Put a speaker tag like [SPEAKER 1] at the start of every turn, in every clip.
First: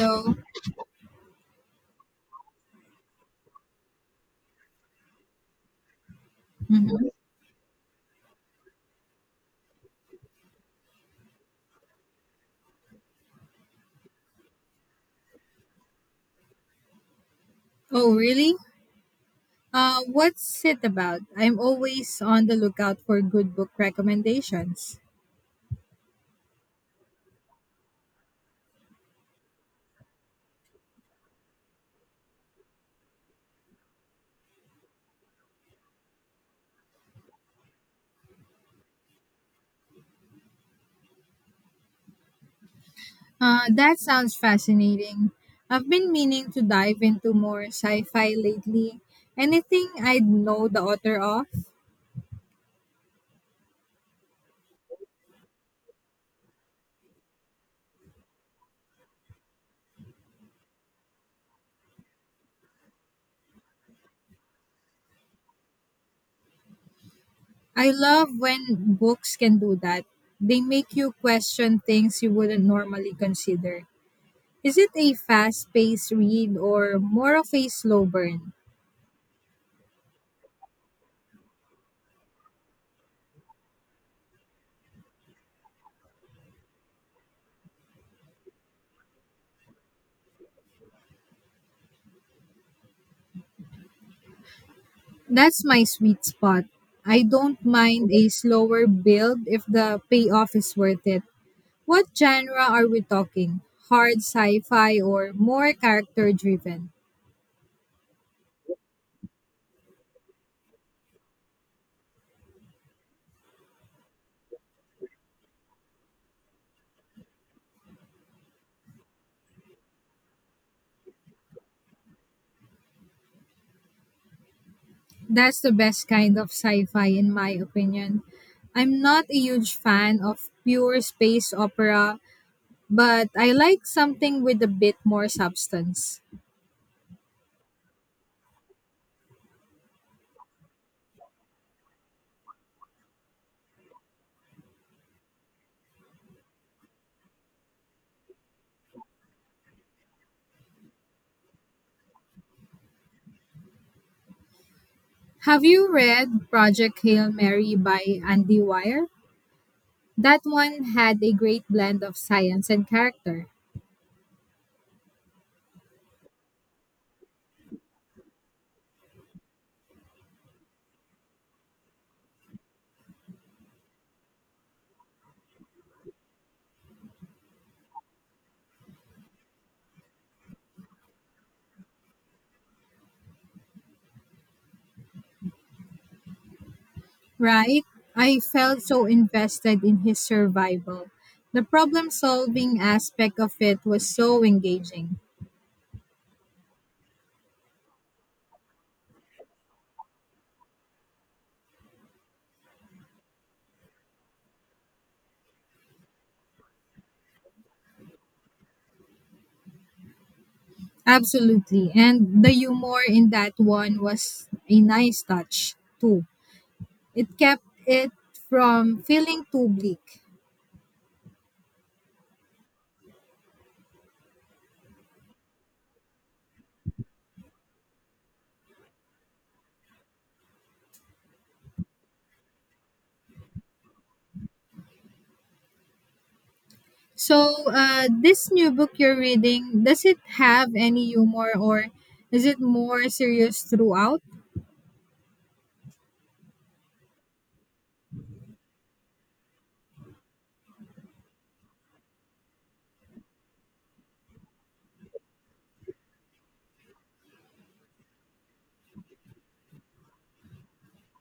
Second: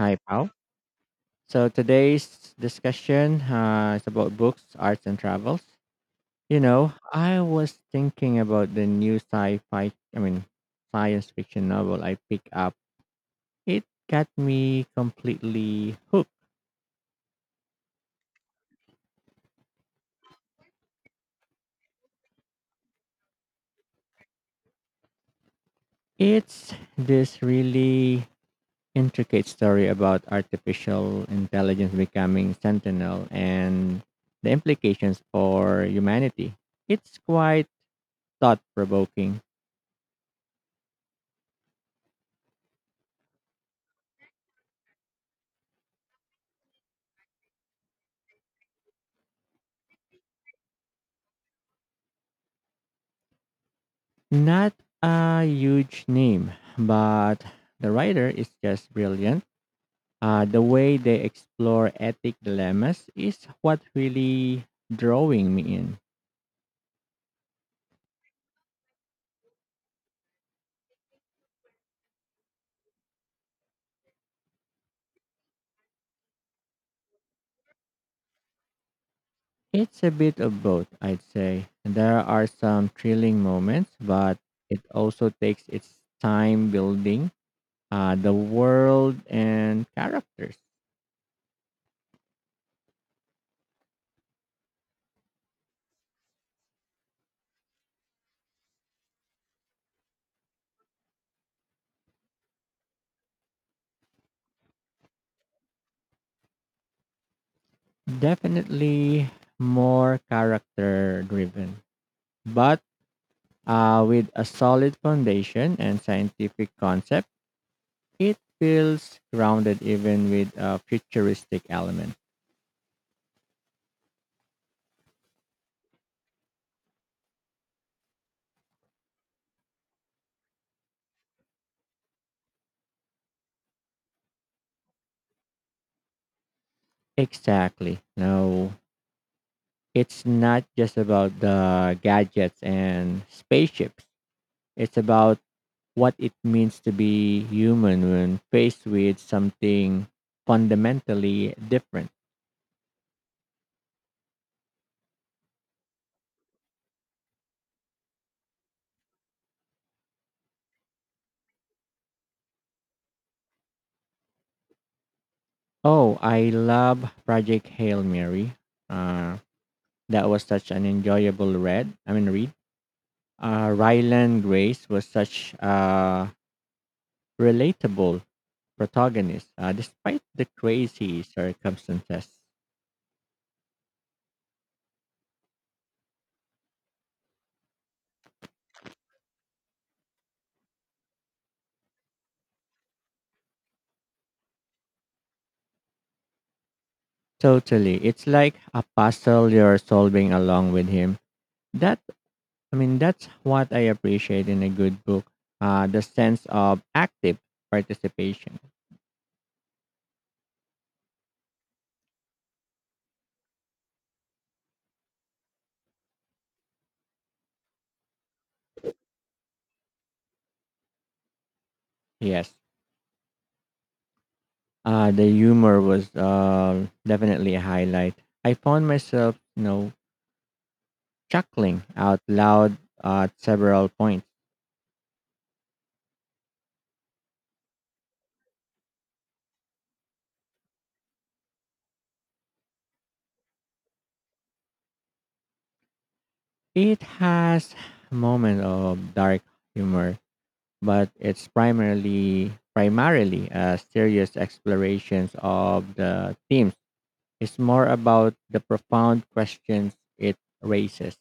[SPEAKER 1] Hi, Pao. So today's discussion is about books, arts, and travels. You know,
[SPEAKER 2] Hmm.
[SPEAKER 1] I was thinking about the new sci-fi, I mean, science fiction novel I picked up. It got me completely hooked.
[SPEAKER 2] Oh, really? What's it about? I'm always on the lookout for good book recommendations.
[SPEAKER 1] It's this really intricate story about artificial intelligence becoming sentinel and the implications for humanity. It's quite thought-provoking.
[SPEAKER 2] That sounds fascinating. I've been meaning to dive into more sci fi lately. Anything I'd know the author of?
[SPEAKER 1] Not a huge name, but the writer is just brilliant. The way they explore ethic dilemmas is what really drawing me in.
[SPEAKER 2] I love when books can do that. They make you question things you wouldn't normally consider. Is it a fast paced read or more of a slow burn?
[SPEAKER 1] It's a bit of both, I'd say. There are some thrilling moments, but it also takes its time building the world and characters.
[SPEAKER 2] That's my sweet spot. I don't mind a slower build if the payoff is worth it. What genre are we talking? Hard sci fi or more character driven?
[SPEAKER 1] Definitely more character driven. But with a solid foundation and scientific concept, it feels grounded even with a futuristic element.
[SPEAKER 2] That's the best kind of sci fi, in my opinion. I'm not a huge fan of pure space opera, but I like something with a bit more substance.
[SPEAKER 1] Exactly. No, it's not just about the gadgets and spaceships. It's about what it means to be human when faced with something fundamentally different.
[SPEAKER 2] Have you read Project Hail Mary by Andy Weir? That one had a great blend of science and character.
[SPEAKER 1] Oh, I love Project Hail Mary. Uh, that was such an enjoyable read. I mean, read Ryland Grace was such a relatable protagonist, despite the crazy circumstances.
[SPEAKER 2] Right? I felt so invested in his survival. The problem solving aspect of it was so engaging.
[SPEAKER 1] Totally, it's like a puzzle you're solving along with him. That I mean, that's what I appreciate in a good book: the sense of active participation.
[SPEAKER 2] Absolutely. And the humor in that one was a nice touch, too. It kept it from feeling too bleak.
[SPEAKER 1] Yes, the humor was definitely a highlight. I found myself, you know, chuckling out loud at several points.
[SPEAKER 2] So, this new book you're reading, does it have any humor or is it more serious throughout?
[SPEAKER 1] It has moments of dark humor, but it's primarily a serious explorations of the themes. It's more about the profound questions it raises.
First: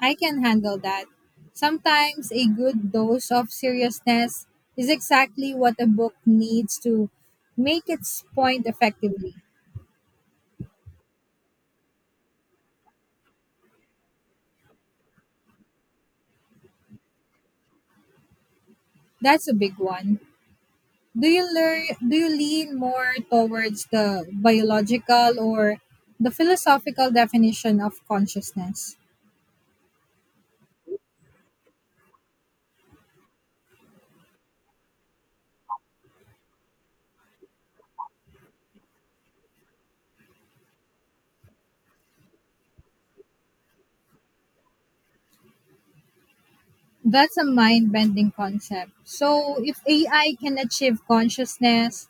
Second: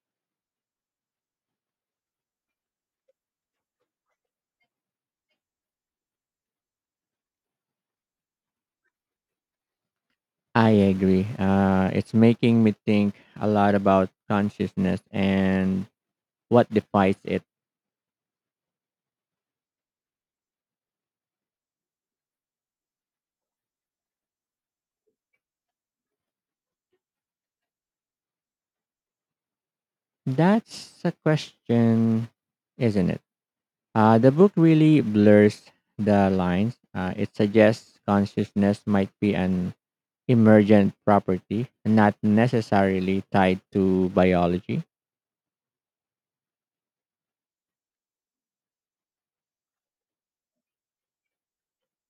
[SPEAKER 2] I can handle that. Sometimes a good dose of seriousness is exactly what a book needs to make its point effectively.
[SPEAKER 1] I agree. It's making me think a lot about consciousness and what defines it.
[SPEAKER 2] That's a big one. Do you lean more towards the biological or the philosophical definition of consciousness?
[SPEAKER 1] That's a question, isn't it? The book really blurs the lines. It suggests consciousness might be an emergent property, not necessarily tied to biology.
[SPEAKER 2] That's a mind-bending concept. So if AI can achieve consciousness,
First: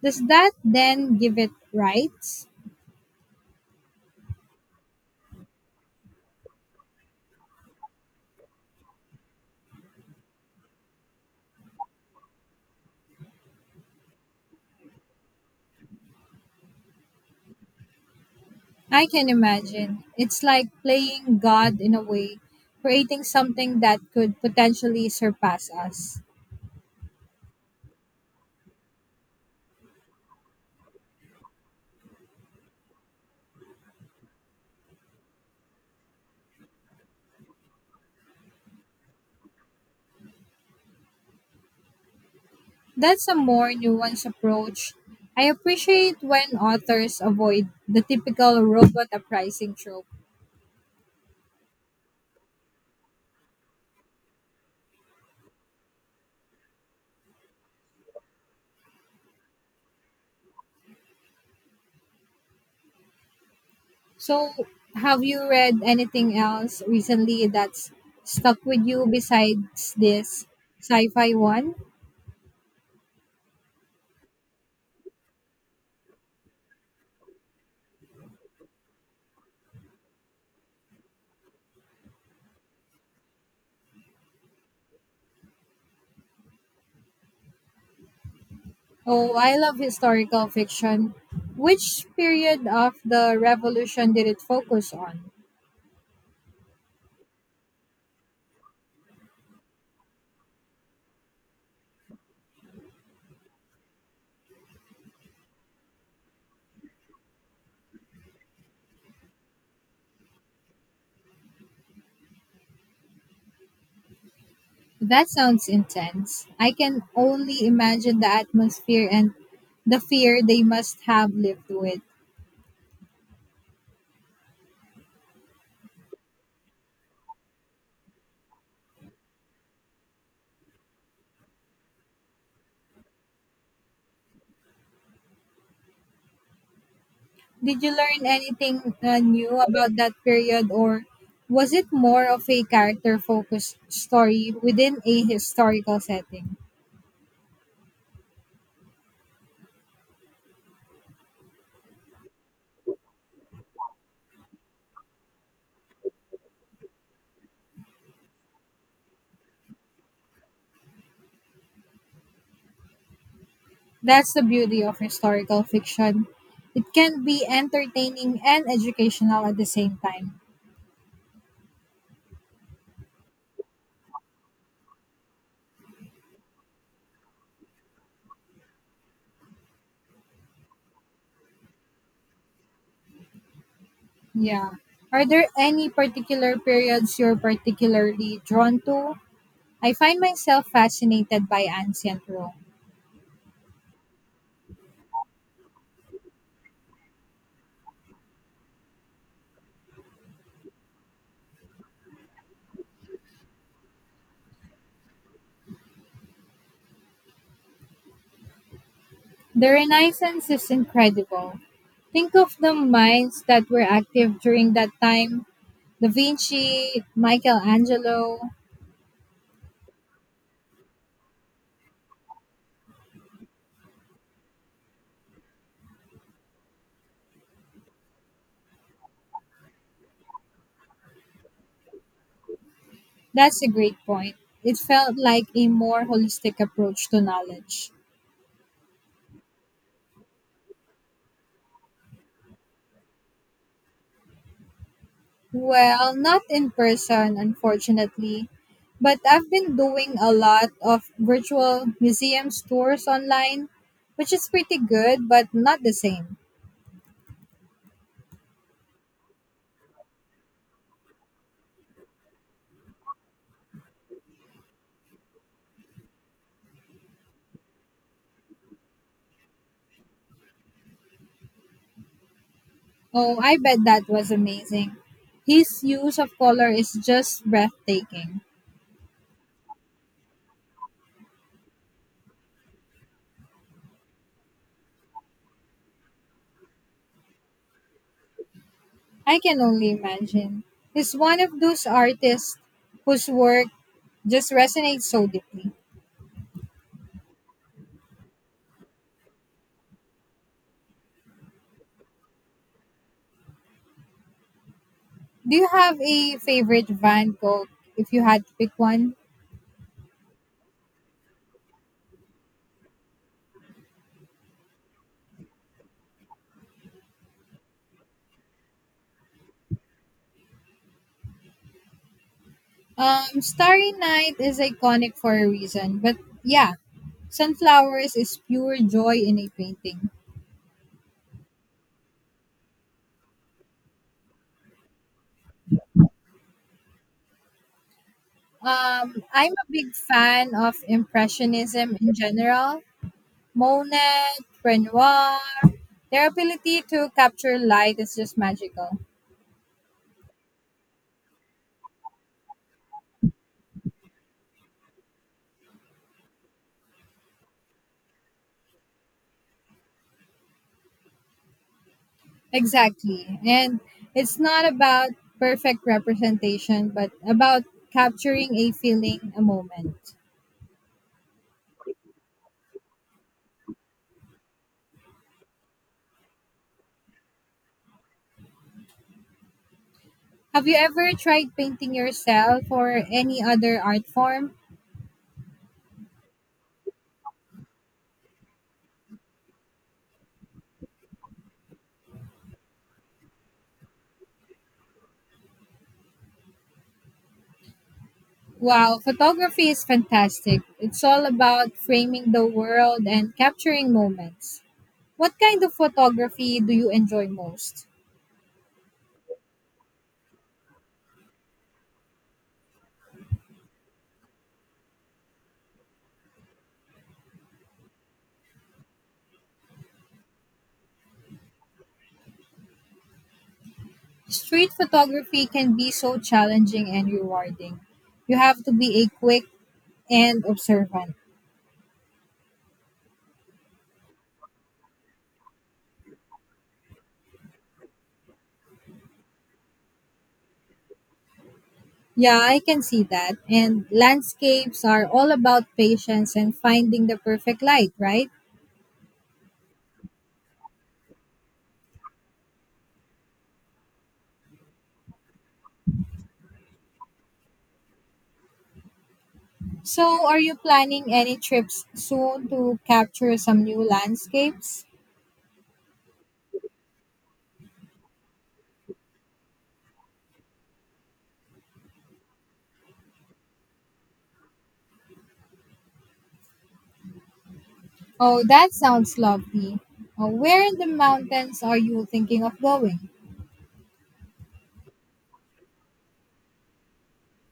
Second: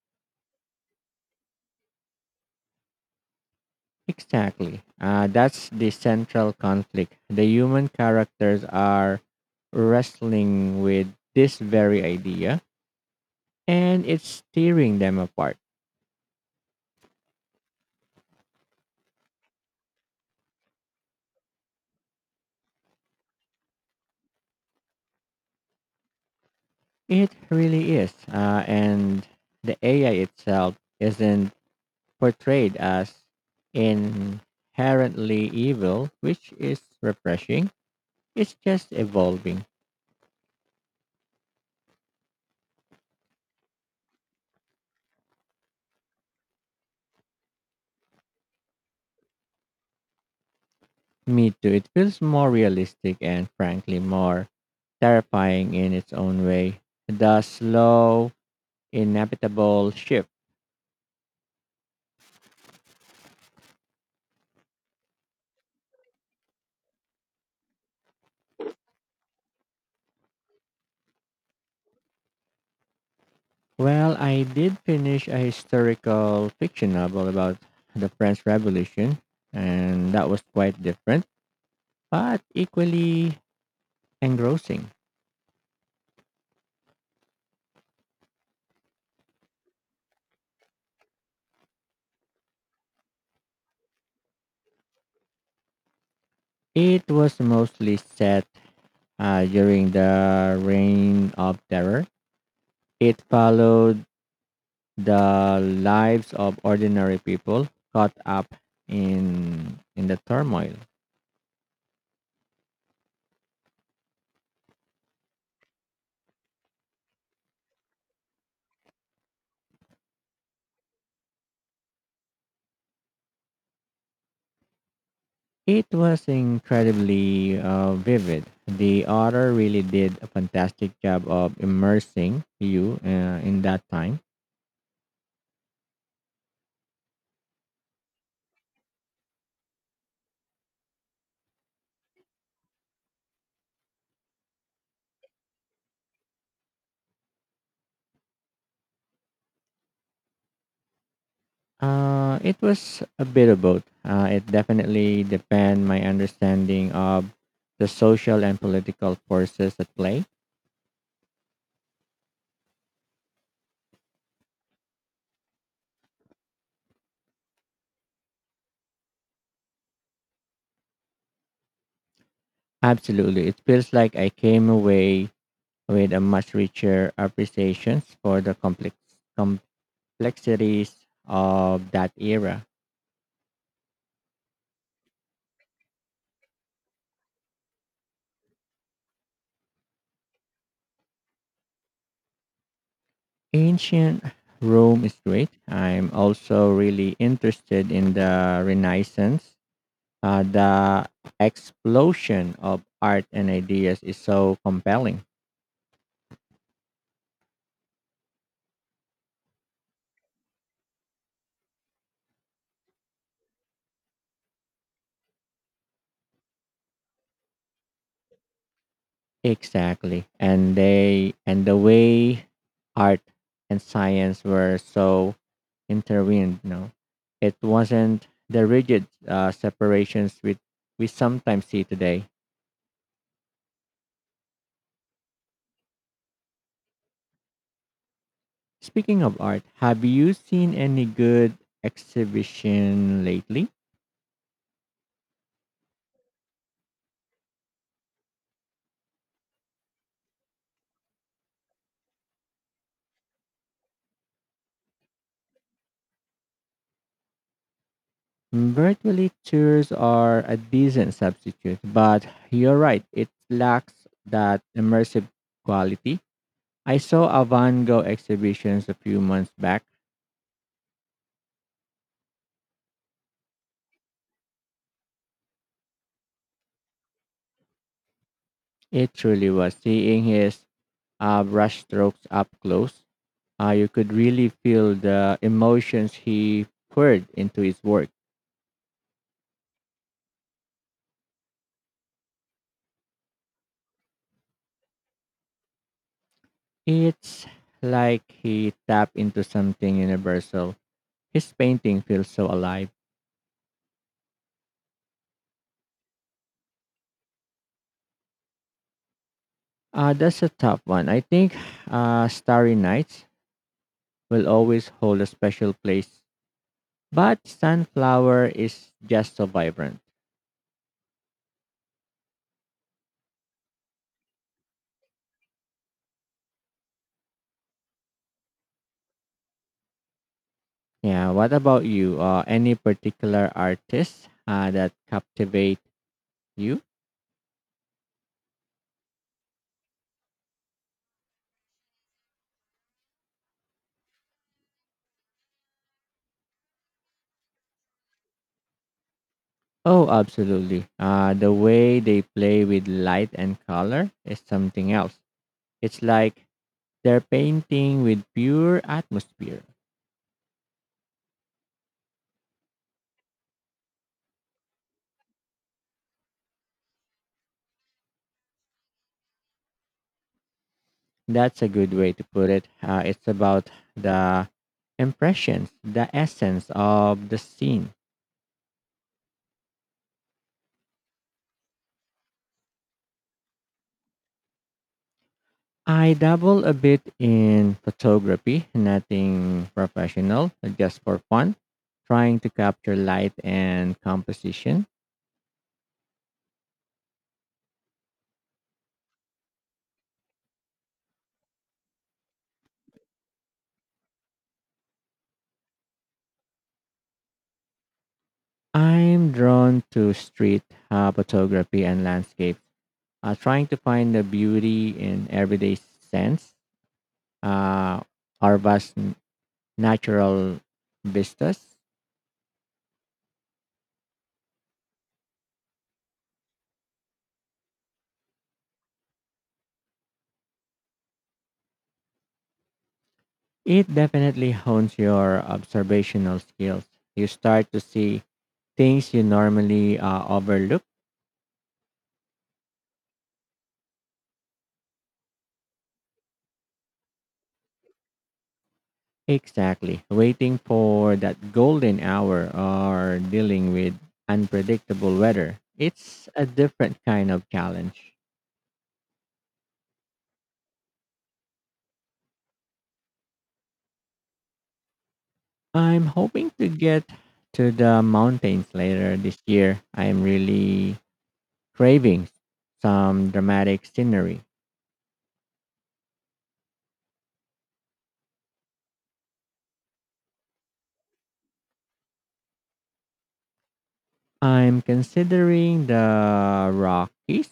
[SPEAKER 2] does that then give it rights?
[SPEAKER 1] Exactly. That's the central conflict. The human characters are wrestling with this very idea, and it's tearing them apart.
[SPEAKER 2] I can imagine. It's like playing God in a way, creating something that could potentially surpass us.
[SPEAKER 1] It really is. And the AI itself isn't portrayed as inherently evil, which is refreshing. It's just evolving.
[SPEAKER 2] That's a more nuanced approach. I appreciate when authors avoid the typical robot uprising trope.
[SPEAKER 1] Me too. It feels more realistic and frankly more terrifying in its own way. The slow, inevitable shift.
[SPEAKER 2] So, have you read anything else recently that's stuck with you besides this sci fi one?
[SPEAKER 1] Well, I did finish a historical fiction novel about the French Revolution, and that was quite different, but equally engrossing.
[SPEAKER 2] Oh, I love historical fiction. Which period of the revolution did it focus on?
[SPEAKER 1] It was mostly set during the Reign of Terror. It followed the lives of ordinary people caught up in the turmoil.
[SPEAKER 2] That sounds intense. I can only imagine the atmosphere and the fear they must have lived with.
[SPEAKER 1] It was incredibly vivid. The author really did a fantastic job of immersing you in that time.
[SPEAKER 2] Did you learn anything new about that period, or was it more of a character focused story within a historical setting?
[SPEAKER 1] It was a bit of both. It definitely deepened my understanding of the social and political forces at play.
[SPEAKER 2] That's the beauty of historical fiction. It can be entertaining and educational at the same time.
[SPEAKER 1] Absolutely. It feels like I came away with a much richer appreciation for the complexities of that era.
[SPEAKER 2] Yeah. Are there any particular periods you're particularly drawn to? I find myself fascinated by ancient Rome.
[SPEAKER 1] Ancient Rome is great. I'm also really interested in the Renaissance. The explosion of art and ideas is so compelling.
[SPEAKER 2] The Renaissance is incredible. Think of the minds that were active during that time, Da Vinci, Michelangelo.
[SPEAKER 1] Exactly. And the way art and science were so intertwined, you know, it wasn't the rigid separations we sometimes see today.
[SPEAKER 2] That's a great point. It felt like a more holistic approach to knowledge.
[SPEAKER 1] Speaking of art, have you seen any good exhibition lately?
[SPEAKER 2] Well, not in person, unfortunately, but I've been doing a lot of virtual museum tours online, which is pretty good, but not the same.
[SPEAKER 1] Mm, virtually tours are a decent substitute, but you're right, it lacks that immersive quality. I saw a Van Gogh exhibitions a few months back.
[SPEAKER 2] Oh, I bet that was amazing. His use of color is just breathtaking.
[SPEAKER 1] It truly was. Seeing his brush strokes up close, you could really feel the emotions he poured into his work.
[SPEAKER 2] I can only imagine. He's one of those artists whose work just resonates so deeply.
[SPEAKER 1] It's like he tapped into something universal. His painting feels so alive.
[SPEAKER 2] Do you have a favorite Van Gogh if you had to pick one?
[SPEAKER 1] That's a tough one. I think Starry Nights will always hold a special place, but Sunflower is just so vibrant.
[SPEAKER 2] Starry Night is iconic for a reason, but yeah, Sunflowers is pure joy in a painting.
[SPEAKER 1] Yeah, what about you? Any particular artist that captivate you?
[SPEAKER 2] I'm a big fan of Impressionism in general. Monet, Renoir, their ability to capture light is just magical.
[SPEAKER 1] Oh, absolutely. The way they play with light and color is something else. It's like they're painting with pure atmosphere.
[SPEAKER 2] Exactly. And it's not about perfect representation, but about capturing a feeling, a moment.
[SPEAKER 1] That's a good way to put it. It's about the impressions, the essence of the scene.
[SPEAKER 2] Have you ever tried painting yourself or any other art form?
[SPEAKER 1] I dabble a bit in photography, nothing professional, just for fun, trying to capture light and composition.
[SPEAKER 2] Wow, photography is fantastic. It's all about framing the world and capturing moments. What kind of photography do you enjoy most?
[SPEAKER 1] I'm drawn to street photography and landscape, trying to find the beauty in everyday sense, uh, our vast natural vistas.
[SPEAKER 2] Street photography can be so challenging and rewarding. You have to be a quick and observant.
[SPEAKER 1] It definitely hones your observational skills. You start to see things you normally overlook.
[SPEAKER 2] Yeah, I can see that. And landscapes are all about patience and finding the perfect light, right?
[SPEAKER 1] Exactly. Waiting for that golden hour or dealing with unpredictable weather. It's a different kind of challenge.
[SPEAKER 2] So, are you planning any trips soon to capture some new landscapes?
[SPEAKER 1] I'm hoping to get to the mountains later this year. I'm really cravings some dramatic scenery.
[SPEAKER 2] Oh, that sounds lovely. Where in the mountains are you thinking of going?
[SPEAKER 1] I'm considering the Rockies.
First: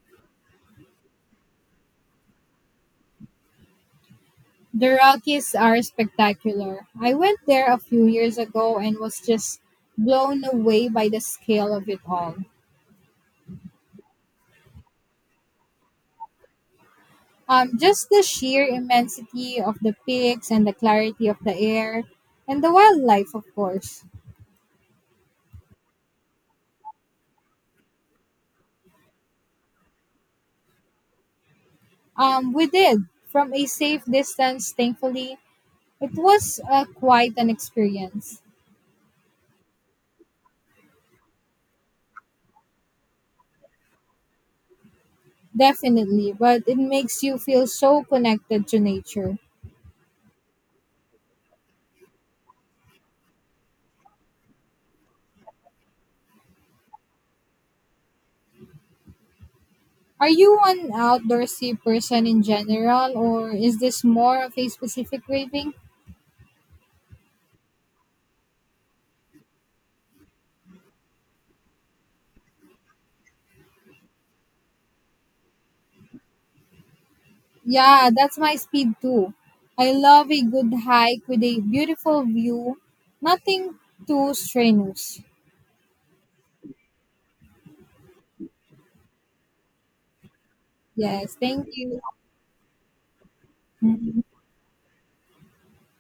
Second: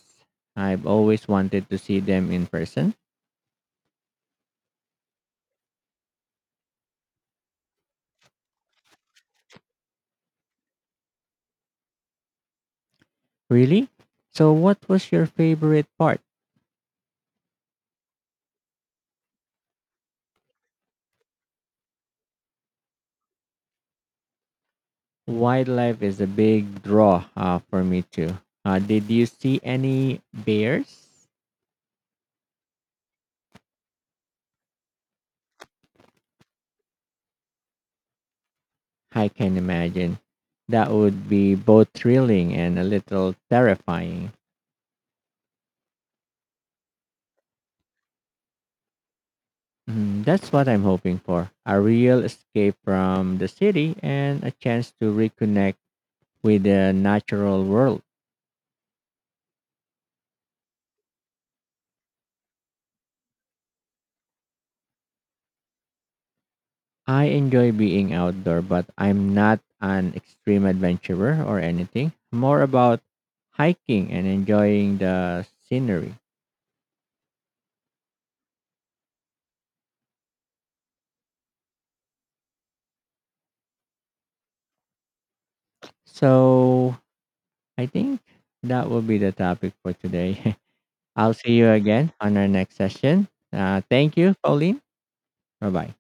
[SPEAKER 1] I've always wanted to see them in person.
[SPEAKER 2] The Rockies are spectacular. I went there a few years ago and was just blown away by the scale of it all.
[SPEAKER 1] Really? So, what was your favorite part?
[SPEAKER 2] Just the sheer immensity of the peaks and the clarity of the air and the wildlife, of course.
[SPEAKER 1] Wildlife is a big draw for me too. Did you see any bears?
[SPEAKER 2] We did, from a safe distance, thankfully. It was quite an experience,
[SPEAKER 1] I can imagine. That would be both thrilling and a little terrifying.
[SPEAKER 2] definitely, but it makes you feel so connected to nature.
[SPEAKER 1] Mhm. That's what I'm hoping for, a real escape from the city and a chance to reconnect with the natural world.
[SPEAKER 2] Are you an outdoorsy person in general, or is this more of a specific craving?
[SPEAKER 1] I enjoy being outdoor, but I'm not an extreme adventurer or anything. More about hiking and enjoying the scenery.
[SPEAKER 2] Yeah, that's my speed too. I love a good hike with a beautiful view, nothing too strenuous.
[SPEAKER 1] So I think that will be the topic for today. I'll
[SPEAKER 2] Yes,
[SPEAKER 1] see
[SPEAKER 2] thank
[SPEAKER 1] you
[SPEAKER 2] you.
[SPEAKER 1] again on our next session. Thank
[SPEAKER 2] Mhm.
[SPEAKER 1] you, Pauline. Bye bye.